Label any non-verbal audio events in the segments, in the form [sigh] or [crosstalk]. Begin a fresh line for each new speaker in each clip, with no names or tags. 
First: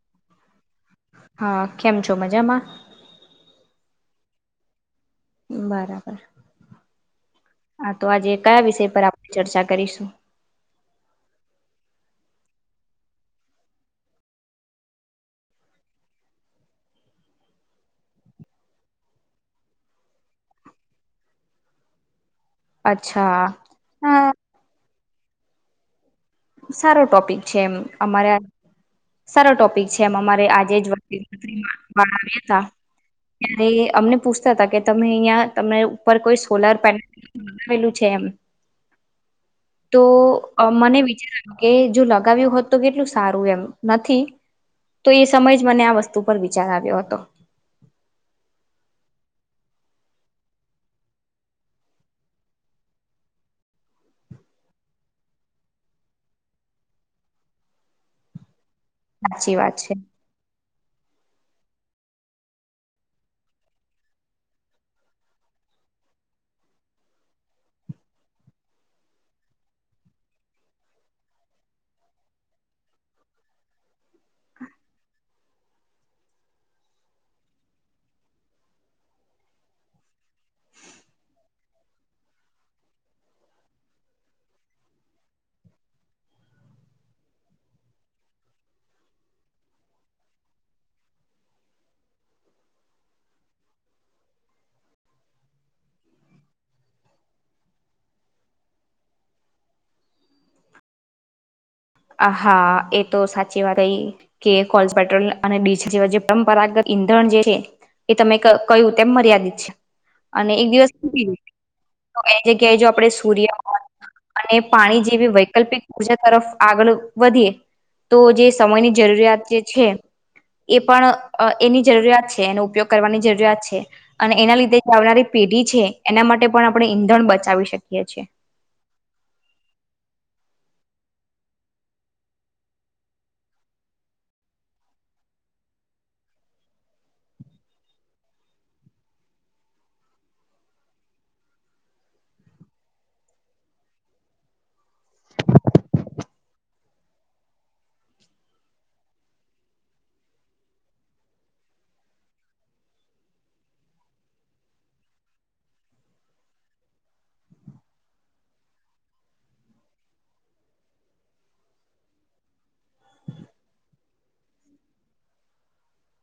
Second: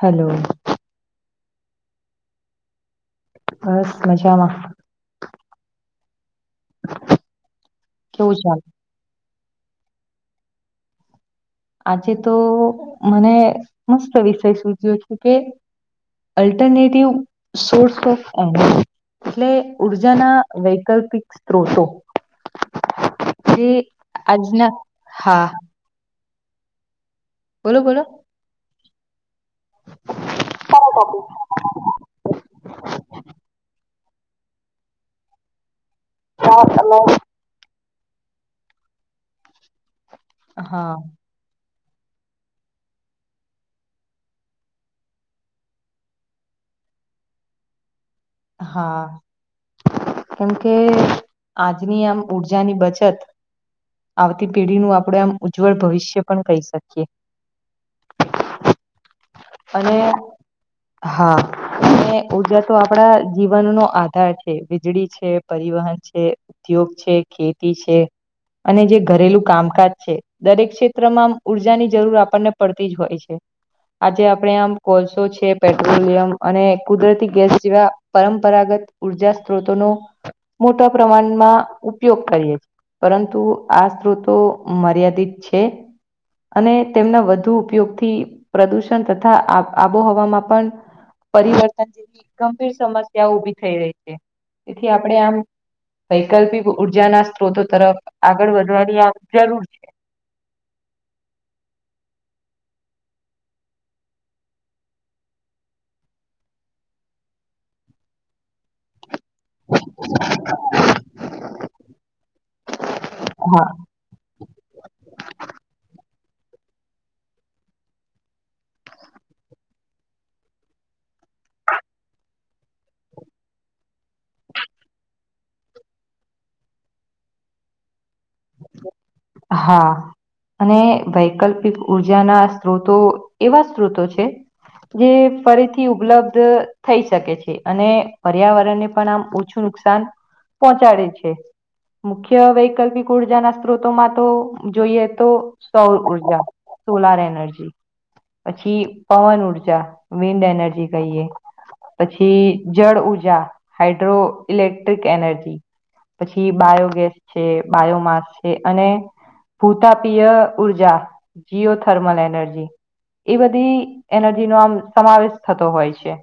Hello
હા કેમ છો મજામાં
બસ મજામાં
બરાબર હા તો આજે
કેવું ચાલ
કયા વિષય પર આપણે ચર્ચા કરીશું
આજે તો મને મસ્ત વિષય સૂચ્યો છે કે અલ્ટરનેટિવ સોર્સ ઓફ એટલે ઉર્જાના વૈકલ્પિક સ્ત્રોતો
અચ્છા
જે
હા
આજના હા
સારો ટોપિક છે એમ
બોલો બોલો
અમારે સારો ટોપિક છે એમ અમારે આજે જ વા બે હતા ત્યારે અમને પૂછતા હતા કે તમે અહં તમને ઉપર કોઈ સોલાર પેનલલું છે એમ તો
હા
મને વિચાર કે જો લગાવ્યું હોત તો કેટલું સારું એમ નથી તો એ સમય જ મને આ વસ્તુ પર વિચાર આવ્યો હતો
હા કેમ કે આજની આમ ઉઊર્જાની બચત આવતી પેઢીનું આપણે આમ ઉજ્જવળ ભવિષ્ય પણ કહી શકીએ [inaudible]
સાચી વાત છે
અને હા અને ઉર્જા તો આપડા જીવનનોો આધાર છે વીજળી છે પરિવહન છે ઉદ્યોગ છે ખેતી છે અને જે ઘરેલું કામકાજ છે દરેક ક્ષેત્રમાં ઉર્જાની જરૂર આપણને પડતી જ હોય છે [inaudible] આજે આપણે આમ કોલસો છે પેટ્રોલિયમ અને કુદરતી ગેસ જેવા પરંપરાગત ઉર્જા સ્ત્રોતો ન મોટા પ્રમાણમાં ઉપયોગ કરીએ છી પરંતુ આ સ્ત્રોતો મર્યાદિત છે અને તેમના વધુ ઉપયોગથી પ્રદુષણ તથા આબોહવામાં પણ પરિવર્તન જેવી ગંભીર સમસ્યા ઉભી થઈ રહી છે તેથી આપણેે આમ વૈકલ્પિક ઉર્જાના સ્ત્રોતો તરફ આગળ વધવાની આ જરૂર છે [inaudible]
હા એ તો સાચી વાત એ કે કોલ્સ પેટ્રોલ અને ડીઝલ જેવા જે પરંપરાગત ધણ જે છે એ તમે કયું તેમ મર્યાદિત છે અને એક દિવસ તો એ જગ્યાએ જો આપણેે સૂર્ય
હા
હો અને પાણી જેવી વૈકલ્પિક ઉર્જા તરફ આગળ વધીએ તો જે સમયની જરૂરિયાત જે છે એ પણ એની જરૂરિયાત છે એનો ઉપયોગ કરવાની જરૂરિયાત છે અને એના લીધે આવનારી પેઢી છે એના માટે પણ આપણે ઈંધણ બચાવી શકીએ છીએ
હા અને વૈકલ્પિક ઉર્જાના સ્ત્રોતો એવા સ્ત્રોતો છે. જે ફરીથી ઉપલબ્ધ થઈ શકે છે. અને પર્યાવરણને પણ આમ ઓછું નુકસાન પહોંચાડે છે. મુખ્ય વૈકલ્પિક ઉર્જા ના સ્ત્રોતોમાં તો જોઈએ તો સૌર ઉર્જા સોલાર એનર્જી પછી પવન ઉર્જા વિન્ડ એનર્જી કહીએ. પછી જળ ઉઊર્જા હાાઈડ્રો ઇલેક્ટ્રિક એનર્જી પછી બાયોગેસ છે બાયોમાસ છે. અને ભૂતાપીય ઉઊર્જા જીયો થર્મલ એનર્જી એ બધી એનર્જી નો આમ સમાવેશ થતો હોય છે.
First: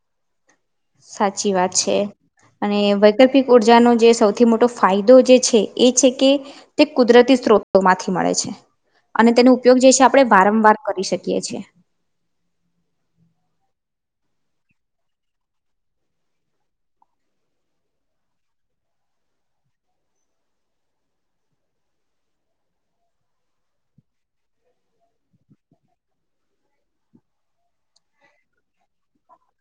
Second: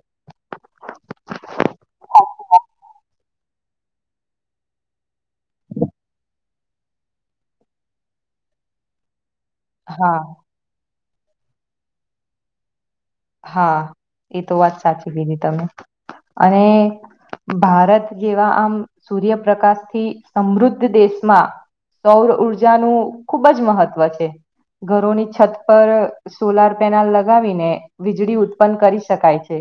સાચી વાત છે. અને વૈકલ્પિક ઉર્જાનો જે સૌથી મોટો ફાયદો જે છે એ છે કે, તે કુદરતી સ્ત્રોતોમાંથી મળે છે. અને તેનો ઉપયોગ જે છે.
હા
આપણે વારંવાર કરી શકીએ છીએ.
હા એ તો વાત સાચી લીધી તમે અને ભારત જેવા આમ સૂર્યપ્રકાશ થી સમૃદ્ધ દેશમાં સૌર ઉર્જાનુંું ખુબ જ મહત્વ છે. ઘરોની છત પર સોલાર પેનલ લગાવીને વીજળી ઉત્પન્ન કરી શકાય છે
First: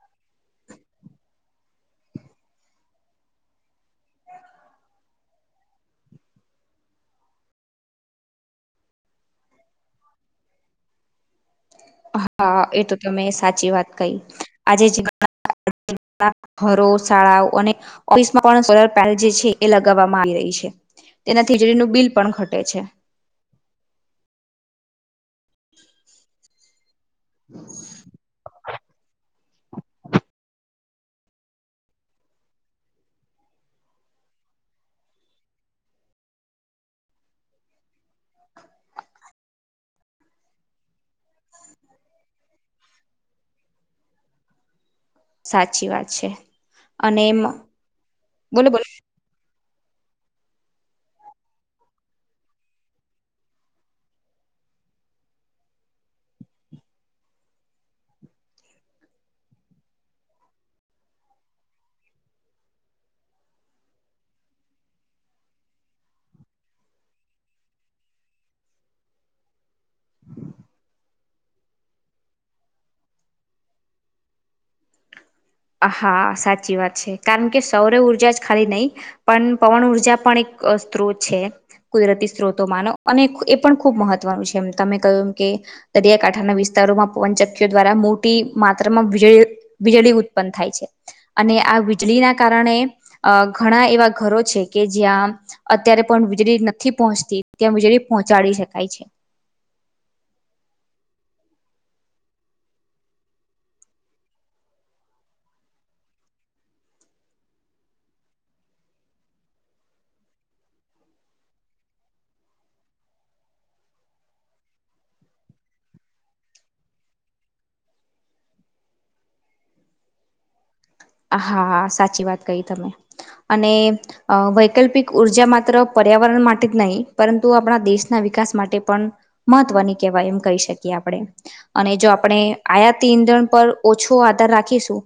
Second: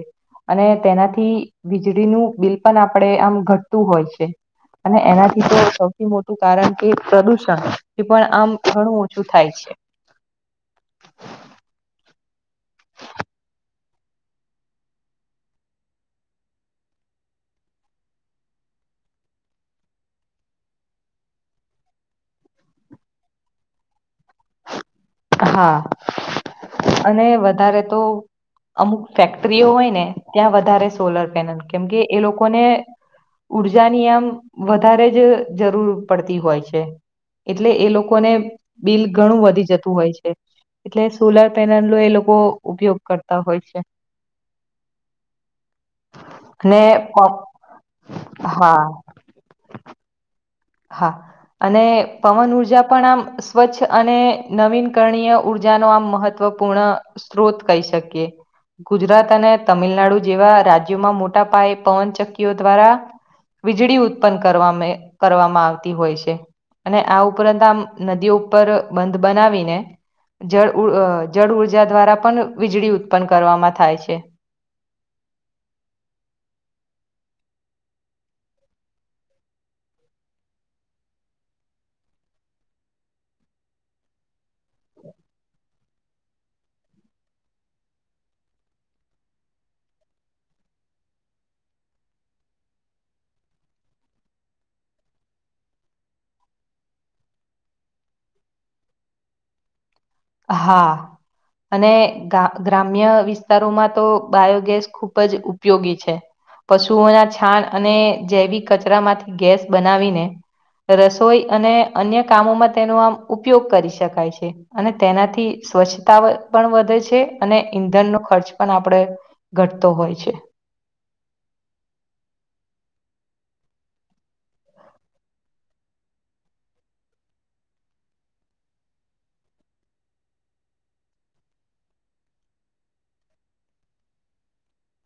અને તેનાથી વીજળીનું બિલ પણ આપણે આમ ઘટતું હોય છે અને એનાથી સૌથી મોટું કારણ કે પ્રદુષણ એ પણ આમ ઘણું ઓછું થાય છે [inaudible]
હા એ તો તમે સાચી વાત કહી આજે જ ઘરો શાળાઓ અને ઓફિસમાં પણ સોલર પેનલ જે છે એ લગાવવામાં આવી રહી છે તેના થિજડીનું બિલ પણ ઘટે છે
[inaudible] હા અને વધારે તો અમુક ફેક્ટરીઓ હોય ને ત્યાં વધારે સોલર પેનલ કેમકે એ લોકોને ઉર્જાની આમ વધારે જ જરૂર પડતી હોય છે એટલે એ લોકોને બિલ ઘણું વધી જતું હોય છે એટલે સોલાર પેનલ નો એ લોકો ઉપયોગ કરતા હોય છે
સાચી વાત છે
[unintelligible] ને
અને એમ બોલો બોલો
હા હા અને પવન ઉર્જા પણ આમ સ્વચ્છ અને નવીન કરણીય ઉર્જા ન આમ મહત્વ પૂર્ણ સ્ત્રોત કહી શકીએ ગુજરાત અને તમિલનાડુ જેવા રાજ્યોમાં મોટા પાયે પવનચક્કીઓ દ્વારા વીજળી ઉત્પન્ન કરવાવામાં કરવામાં આવતી હોય છે અને આ ઉપરાંત આમ નદી ઉપર બંધ બનાવીને જળ જળ ઉર્જા દ્વારા પણ વીજળી ઉત્પન્ન કરવામાં થાય છે
હા સાચી વાત છે કારણ કે સૌર ઉઊર્જા જ ખાલી નહીિ પણ પવન ઉઊર્જા પણ એક સ્ત્રોત છે કુદરતી સ્ત્રોતો માનો અને એ પણ ખુબ મહત્વનું છે એમ તમે કહ્યું એમ કે દરિયાકાંઠાના વિસ્તાર વિસ્તારમાં પવનચકીઓ દ્વારા મોટી માત્રામાંજળી વીજળી ઉ થાય છે અને આ વીજળીના કારણે અ ઘણા એવા ઘરો છે કે જ્યાં અત્યારે પણ વીજળી નથી પહોંચતી ત્યાં વીજળી પહોંચાડી શકાય છે
હા અને ગ ગ્રામ્ય વિસ્તારોમાં તો બાયોગેસ ખૂબ જ ઉપયોગી છે પશુઓના છાણ અને જૈવિક કચરા માંથી ગેસ બનાવીને રસોઈ અને અન્ય કામોમાં તેનો આમ ઉપયોગ કરી શકાય છે અને તેનાથી સ્વચ્છતા પણ વધે છે અને ઈંધણનો ખર્ચ પણ આપણે ઘટતો હોય હોય છે
હા સાચી વાત કહી તમે અને વૈકલ્પિક ઉર્જા માત્ર પર્યાવરણ માટે જ નહીં પરંતુ આપણા દેશના વિકાસ માટે પણ મહત્વની કહેવાય એમ કહી શકીએ આપણે અને જો આપણે આયાતી ઓછો આધાર રાખીશું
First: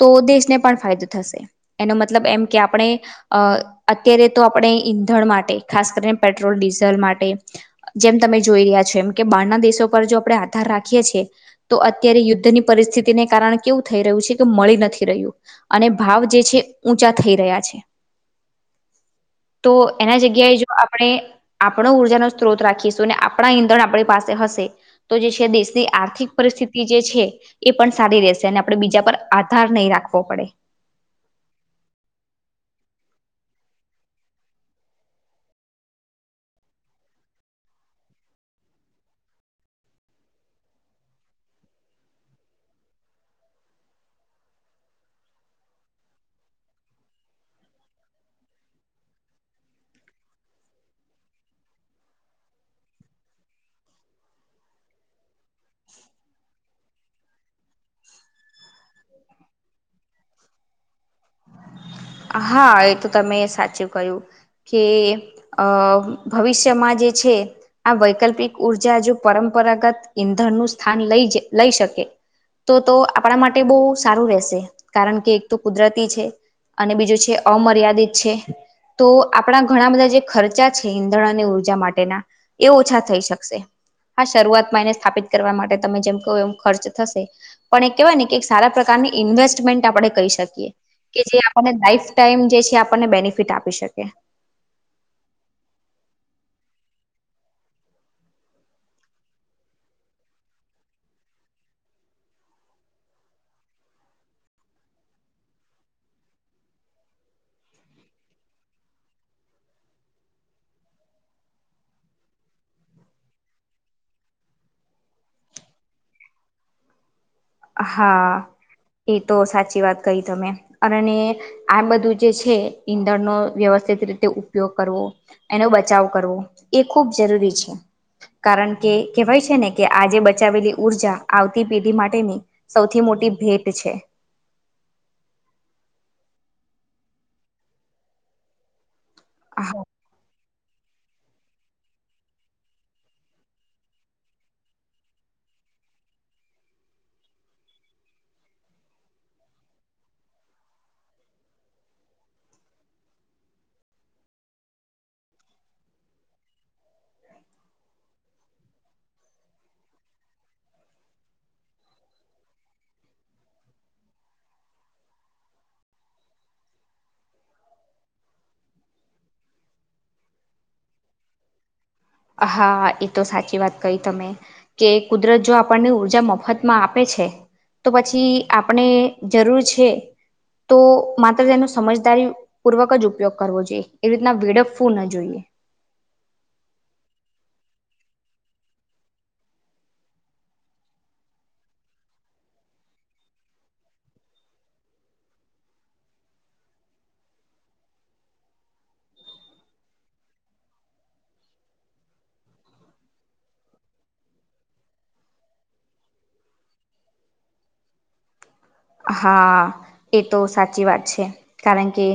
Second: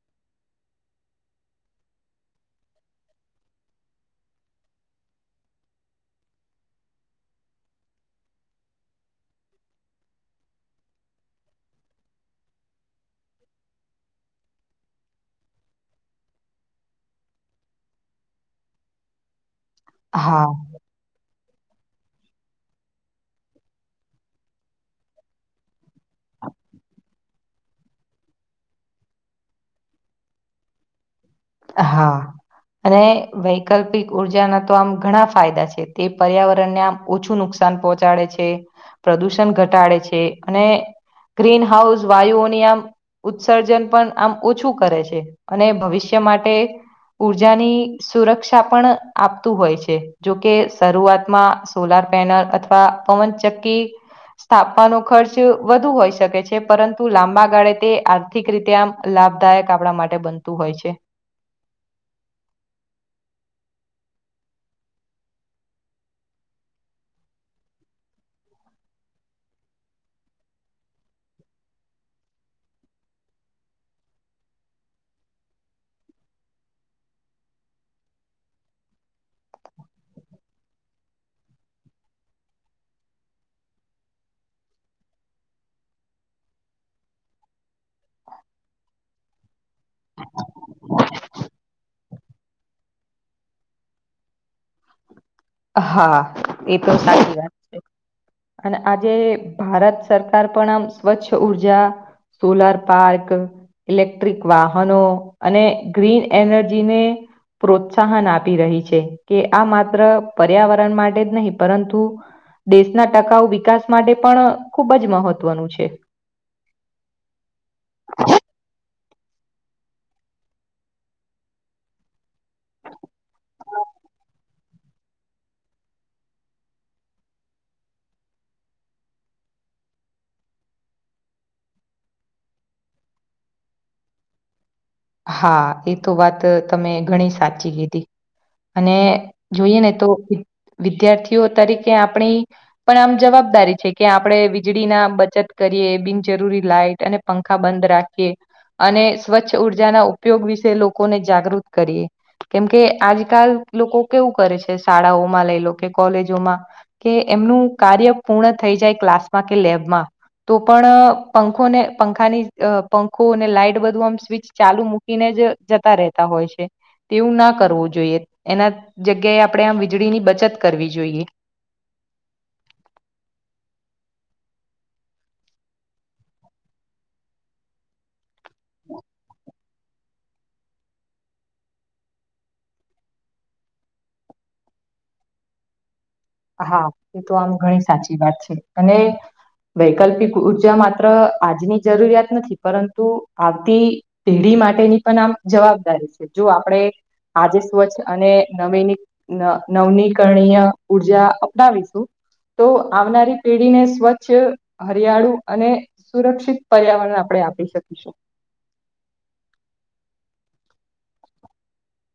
તો દેશ ને પણ ફાયદો થશે એનો મતલબ એમ કે આપણે અત્યારે તો આપણે ઈંધણ માટે ખાસ કરીને પેટ્રોલ ડીઝલ માટે જેમ તમે જોઈ રહ્યા છો એમ કે બારના દેશો પર જો આપણે આધાર રાખીએ છીએ તો અત્યારે યુદ્ધની પરિસ્થિતિને કારણ કેવું થઈ રહ્યું છે કે મળી નથી રહ્યું અને ભાવ જે છે ઊંચા થઈ રહ્યા છે તો એના
હા
જગ્યાએ જો આપણે આપણો ઉર્જાનોો સ્ત્રોત રાખીશું અને આપણા ઈંધણ આપણી પાસે હશે તો જે છે દેશની આર્થિક પરિસ્થિતિ સ્થિતિ જે છે એ પણ સારી રહેશે અને આપડણે બીજા પર આધાર નહી રાખવો પડે
હા અને વૈકલ્પિક ઉર્જાના તો આમ ઘણા ફાયદા છે તે પર્યાવરણને આમ ઓછું નુકસાન નુકસાન પહોંચાડે છે પ્રદુષણ ઘટાડે છે અને ગ્રીન હાઉસ વાયુઓની આમ ઉત્સર્જન પણ આમ ઓછું કરે છે અને ભવિષ્ય ટ માટે ઉર્જાની સુરક્ષા પણ આપતું હોય છે જોકે શરૂઆતમાં સોલાર પેનલ અથવા પવન ચક્કી સ્થાપવાનો ખર્ચ વધુ હોય શકે છે પરંતુ લાંબા ગાળે તે આર્થિક રીતે આમ લાભદાયક આપણા માટે બનતું હોય છે
હા એ તો તમે સાચું કહ્યું કે અ ભવિષ્યમાં જે છે આ વૈકલ્પિક ઉર્જા જો પરંપરાગત ઈંધણ નું સ્થાન લઈ લઈ શકે તો તો આપણા માટે બહુ સારું રહેશે કારણ કે એક તો કુદરતી છે અને બીજું છે અમર્યાદિત છે તો આપણા ઘણા બધા જે ખર્ચા છે ઈંધણ અને ઉઊર્જા માટેના એ ઓછા થઈ શકશે હા શરૂઆતમાં એને સ્થાપિત કરવા માટે તમે જેમ કહો એમ ખર્ચ થશે પણ એ કેહેવાય ને કે સારા પ્રકાર વેસ્ટમેન્ટ આપ કહી શકી કે જે આપને લફ ટાઈમ જે છે આપણને બેનિફિટ આપી શકે
હા એ તો સાચી વાત છે અને આજે ભારત સરકાર પણ આમ સ્વચ્છ ઉર્જા સોલાર પાર્ક ઇલેક્ટ્રિક વાહનો અને ગ્રીન એનર્જીને પ્રોત્સાહન આપી રહી છે કે આ માત્ર પર્યાવરણ માટે જ નહીં પરંતુ દેશના ટકાઉ વિકાસ માટે પણ ખૂબ જ મહત્વનું છે [unintelligible]
હા એ તો સાચી વાત કહી તમે અને આ બધું જે છે ઈંધણનો વ્યવસ્ વ્યવસ્થિત રીતે ઉપયોગ કરવો એનો બચાવ કરવો એ ખૂબ જરૂરી છે કારણ કે કેહેવાય છે ને કે આજે બચાવેલી ઉઊર્જા આવતી પેઢી માટેની સૌથી મોટી ભેટ છે
હા એ તો વાત તમે ઘણી સાચી કીધી અને
હા,
જોઈએ ને તો વિદ્યાર્થીઓ તરીકે આપણી પણ આમ જવાબદારી છે કે આપણે વીજળી ના બચત કરીએ બિનજરૂરી લાઈટ અને પંખા બંધ રાખીએ અને સ્વચ્છ ઉા બજા ના ઉપયોગ વિશે લોકોને જાગૃત કરીએ કેમકે આજકાલ લોકો કેવું કરે છે શાળાઓમાં લ લો કે કોલેજોમાં કે એમનું કાર્ય પૂર્ણ થઈ જાય ક્લાસમાં કે લે તો પણ પંખોને પંખાની પંખોને લાાઈટ બધું આમ સ્વચ ચાલુ મૂકીને જ જતા રહેતા હોય છે તેવું ના કરવું જોઈએ એના જગ્યાએ આપણે આમ વીજળી ની બચત કરવી જોઈએ [inaudible]
હા એ તો સાચી વાત કઈ તમે કે કુદરત જો આપણને ઊર્જા મફતમાં આપે છ છે તો પછી આપણે જરૂર છે તો માત્ર તેનો સમજદારી પૂર્વક જ ઉપયોગ કરવો જોઈએ એવી રીતના વેડપવું ન જોઈએ
હા એ તો આમ ઘણી સાચી વાત છે અને વૈકલ્પિક ઉર્જા માત્ર આજની જરૂરિયાત નથી પરંતુ આવતી પેઢી માટેની પણ આમ જવાબદારી છે જો આપડે આજે સ્વચ્છ અને નવીની નવનીકરણીય ઉર્જા અપનાવીશું તો આવનારી પેઢીને સ્વચ્છ હરિયાળુ અને સુરક્ષિત પર્યાવરણ આપડે આપી શકીશું
હા એ તો સાચી વાત છે કારણ કે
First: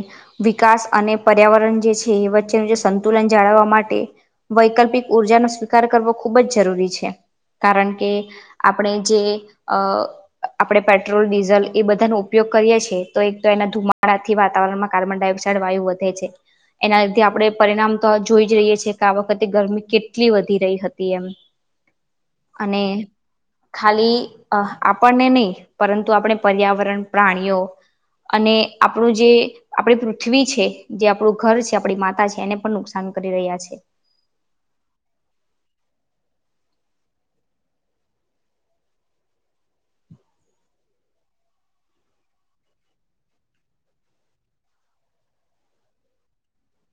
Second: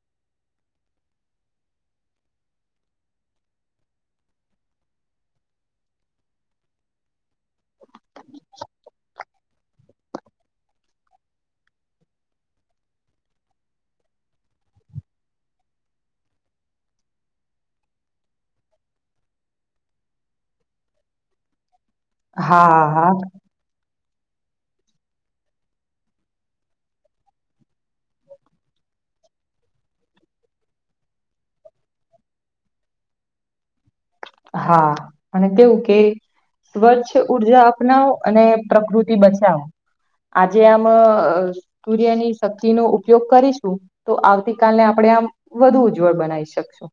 વિકાસ અને પર્યાવરણ એ છે વચ્ચેનું જે સંતુલન જાળવવા માટે વૈકલ્પિક ઉર્જાનો સ્વીકાર કરવો ખુબ જ જરૂ રૂરી કારણ કે આપડે જે અ આપડે પેટ્રોલ ડીઝલ એ બધાનો ઉપયોગ કરીએ છીએ તો એક તો એના ધુમાડાથી વાતાવરણમાં કાર્બન ડાયોક્સાઇડ વાયુ વધે છે. એના લીધે આપડે પરિણામ તો જોઈ જ રહીએ છે કે આ વખતે ગરમી કેટલી વધી રહી હતી એમ.
હા
અને
હા
ખાલી અ આપણને નઈ પરંતુ આપણે પર્યાવરણ પ્રાણીઓ અને આપડુ જે આપડી પૃથ્વી છે જે આપડુ ઘર છે આપડી માતા છે એને પણ નુકસાન કરી રહ્યા છે
હા અને તેવું કે સ્વચ્છ ઉર્જા અપનાવો અને પ્રકૃતિ બચાવો. આજે આમ સૂર્યની શક્તિનો ઉપયોગ કરીશું તો આવતી કાલને આપ ને વધુ ઉજ્જવળ બનાવી શકશું.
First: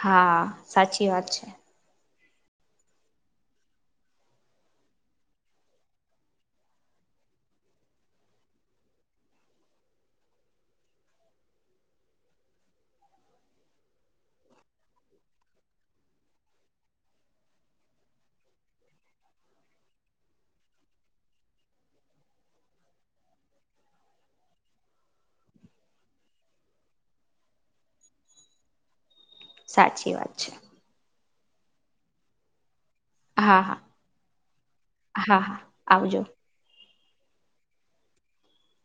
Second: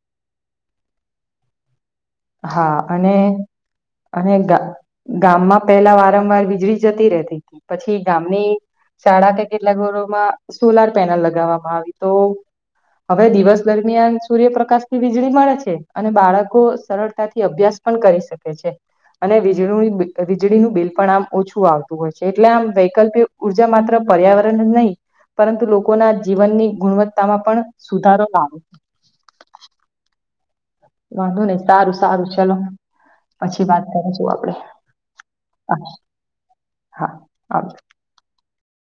હા સાચી વાત છે
હા અને અને ગા ગામમાં પેલા વારંવાર વીજળી જતી રહેતી હતી પછી ગામની શાળા કે કેટલા ઘરોમાં સોલાર પેનલ લગાવવામાં આવી તો હવે દિવસ દરમિયાન સૂર્યપ્રકાશથી વીજળી મળે છે અને બાળકો સરળતાથી અભ્યાસ પણ કરી શકે છે અને વીજળી વીજળીનું બિલ પણ આમ ઓછું આવતું હોય છે એટલે આમ વૈકલ્પિક ઉર્જા માત્ર પર્યાવરણ જ નહી પરંતુ લોકોના જીવનની ગુણવત્તામાં પણ સુધારો લાવે છે.
સાચી વાત છે
વાંધો નઈ સારું સારું ચલો
હા
પછી
હા
વાત કરીશું આપડે
હા હા આવજો
હા આવજો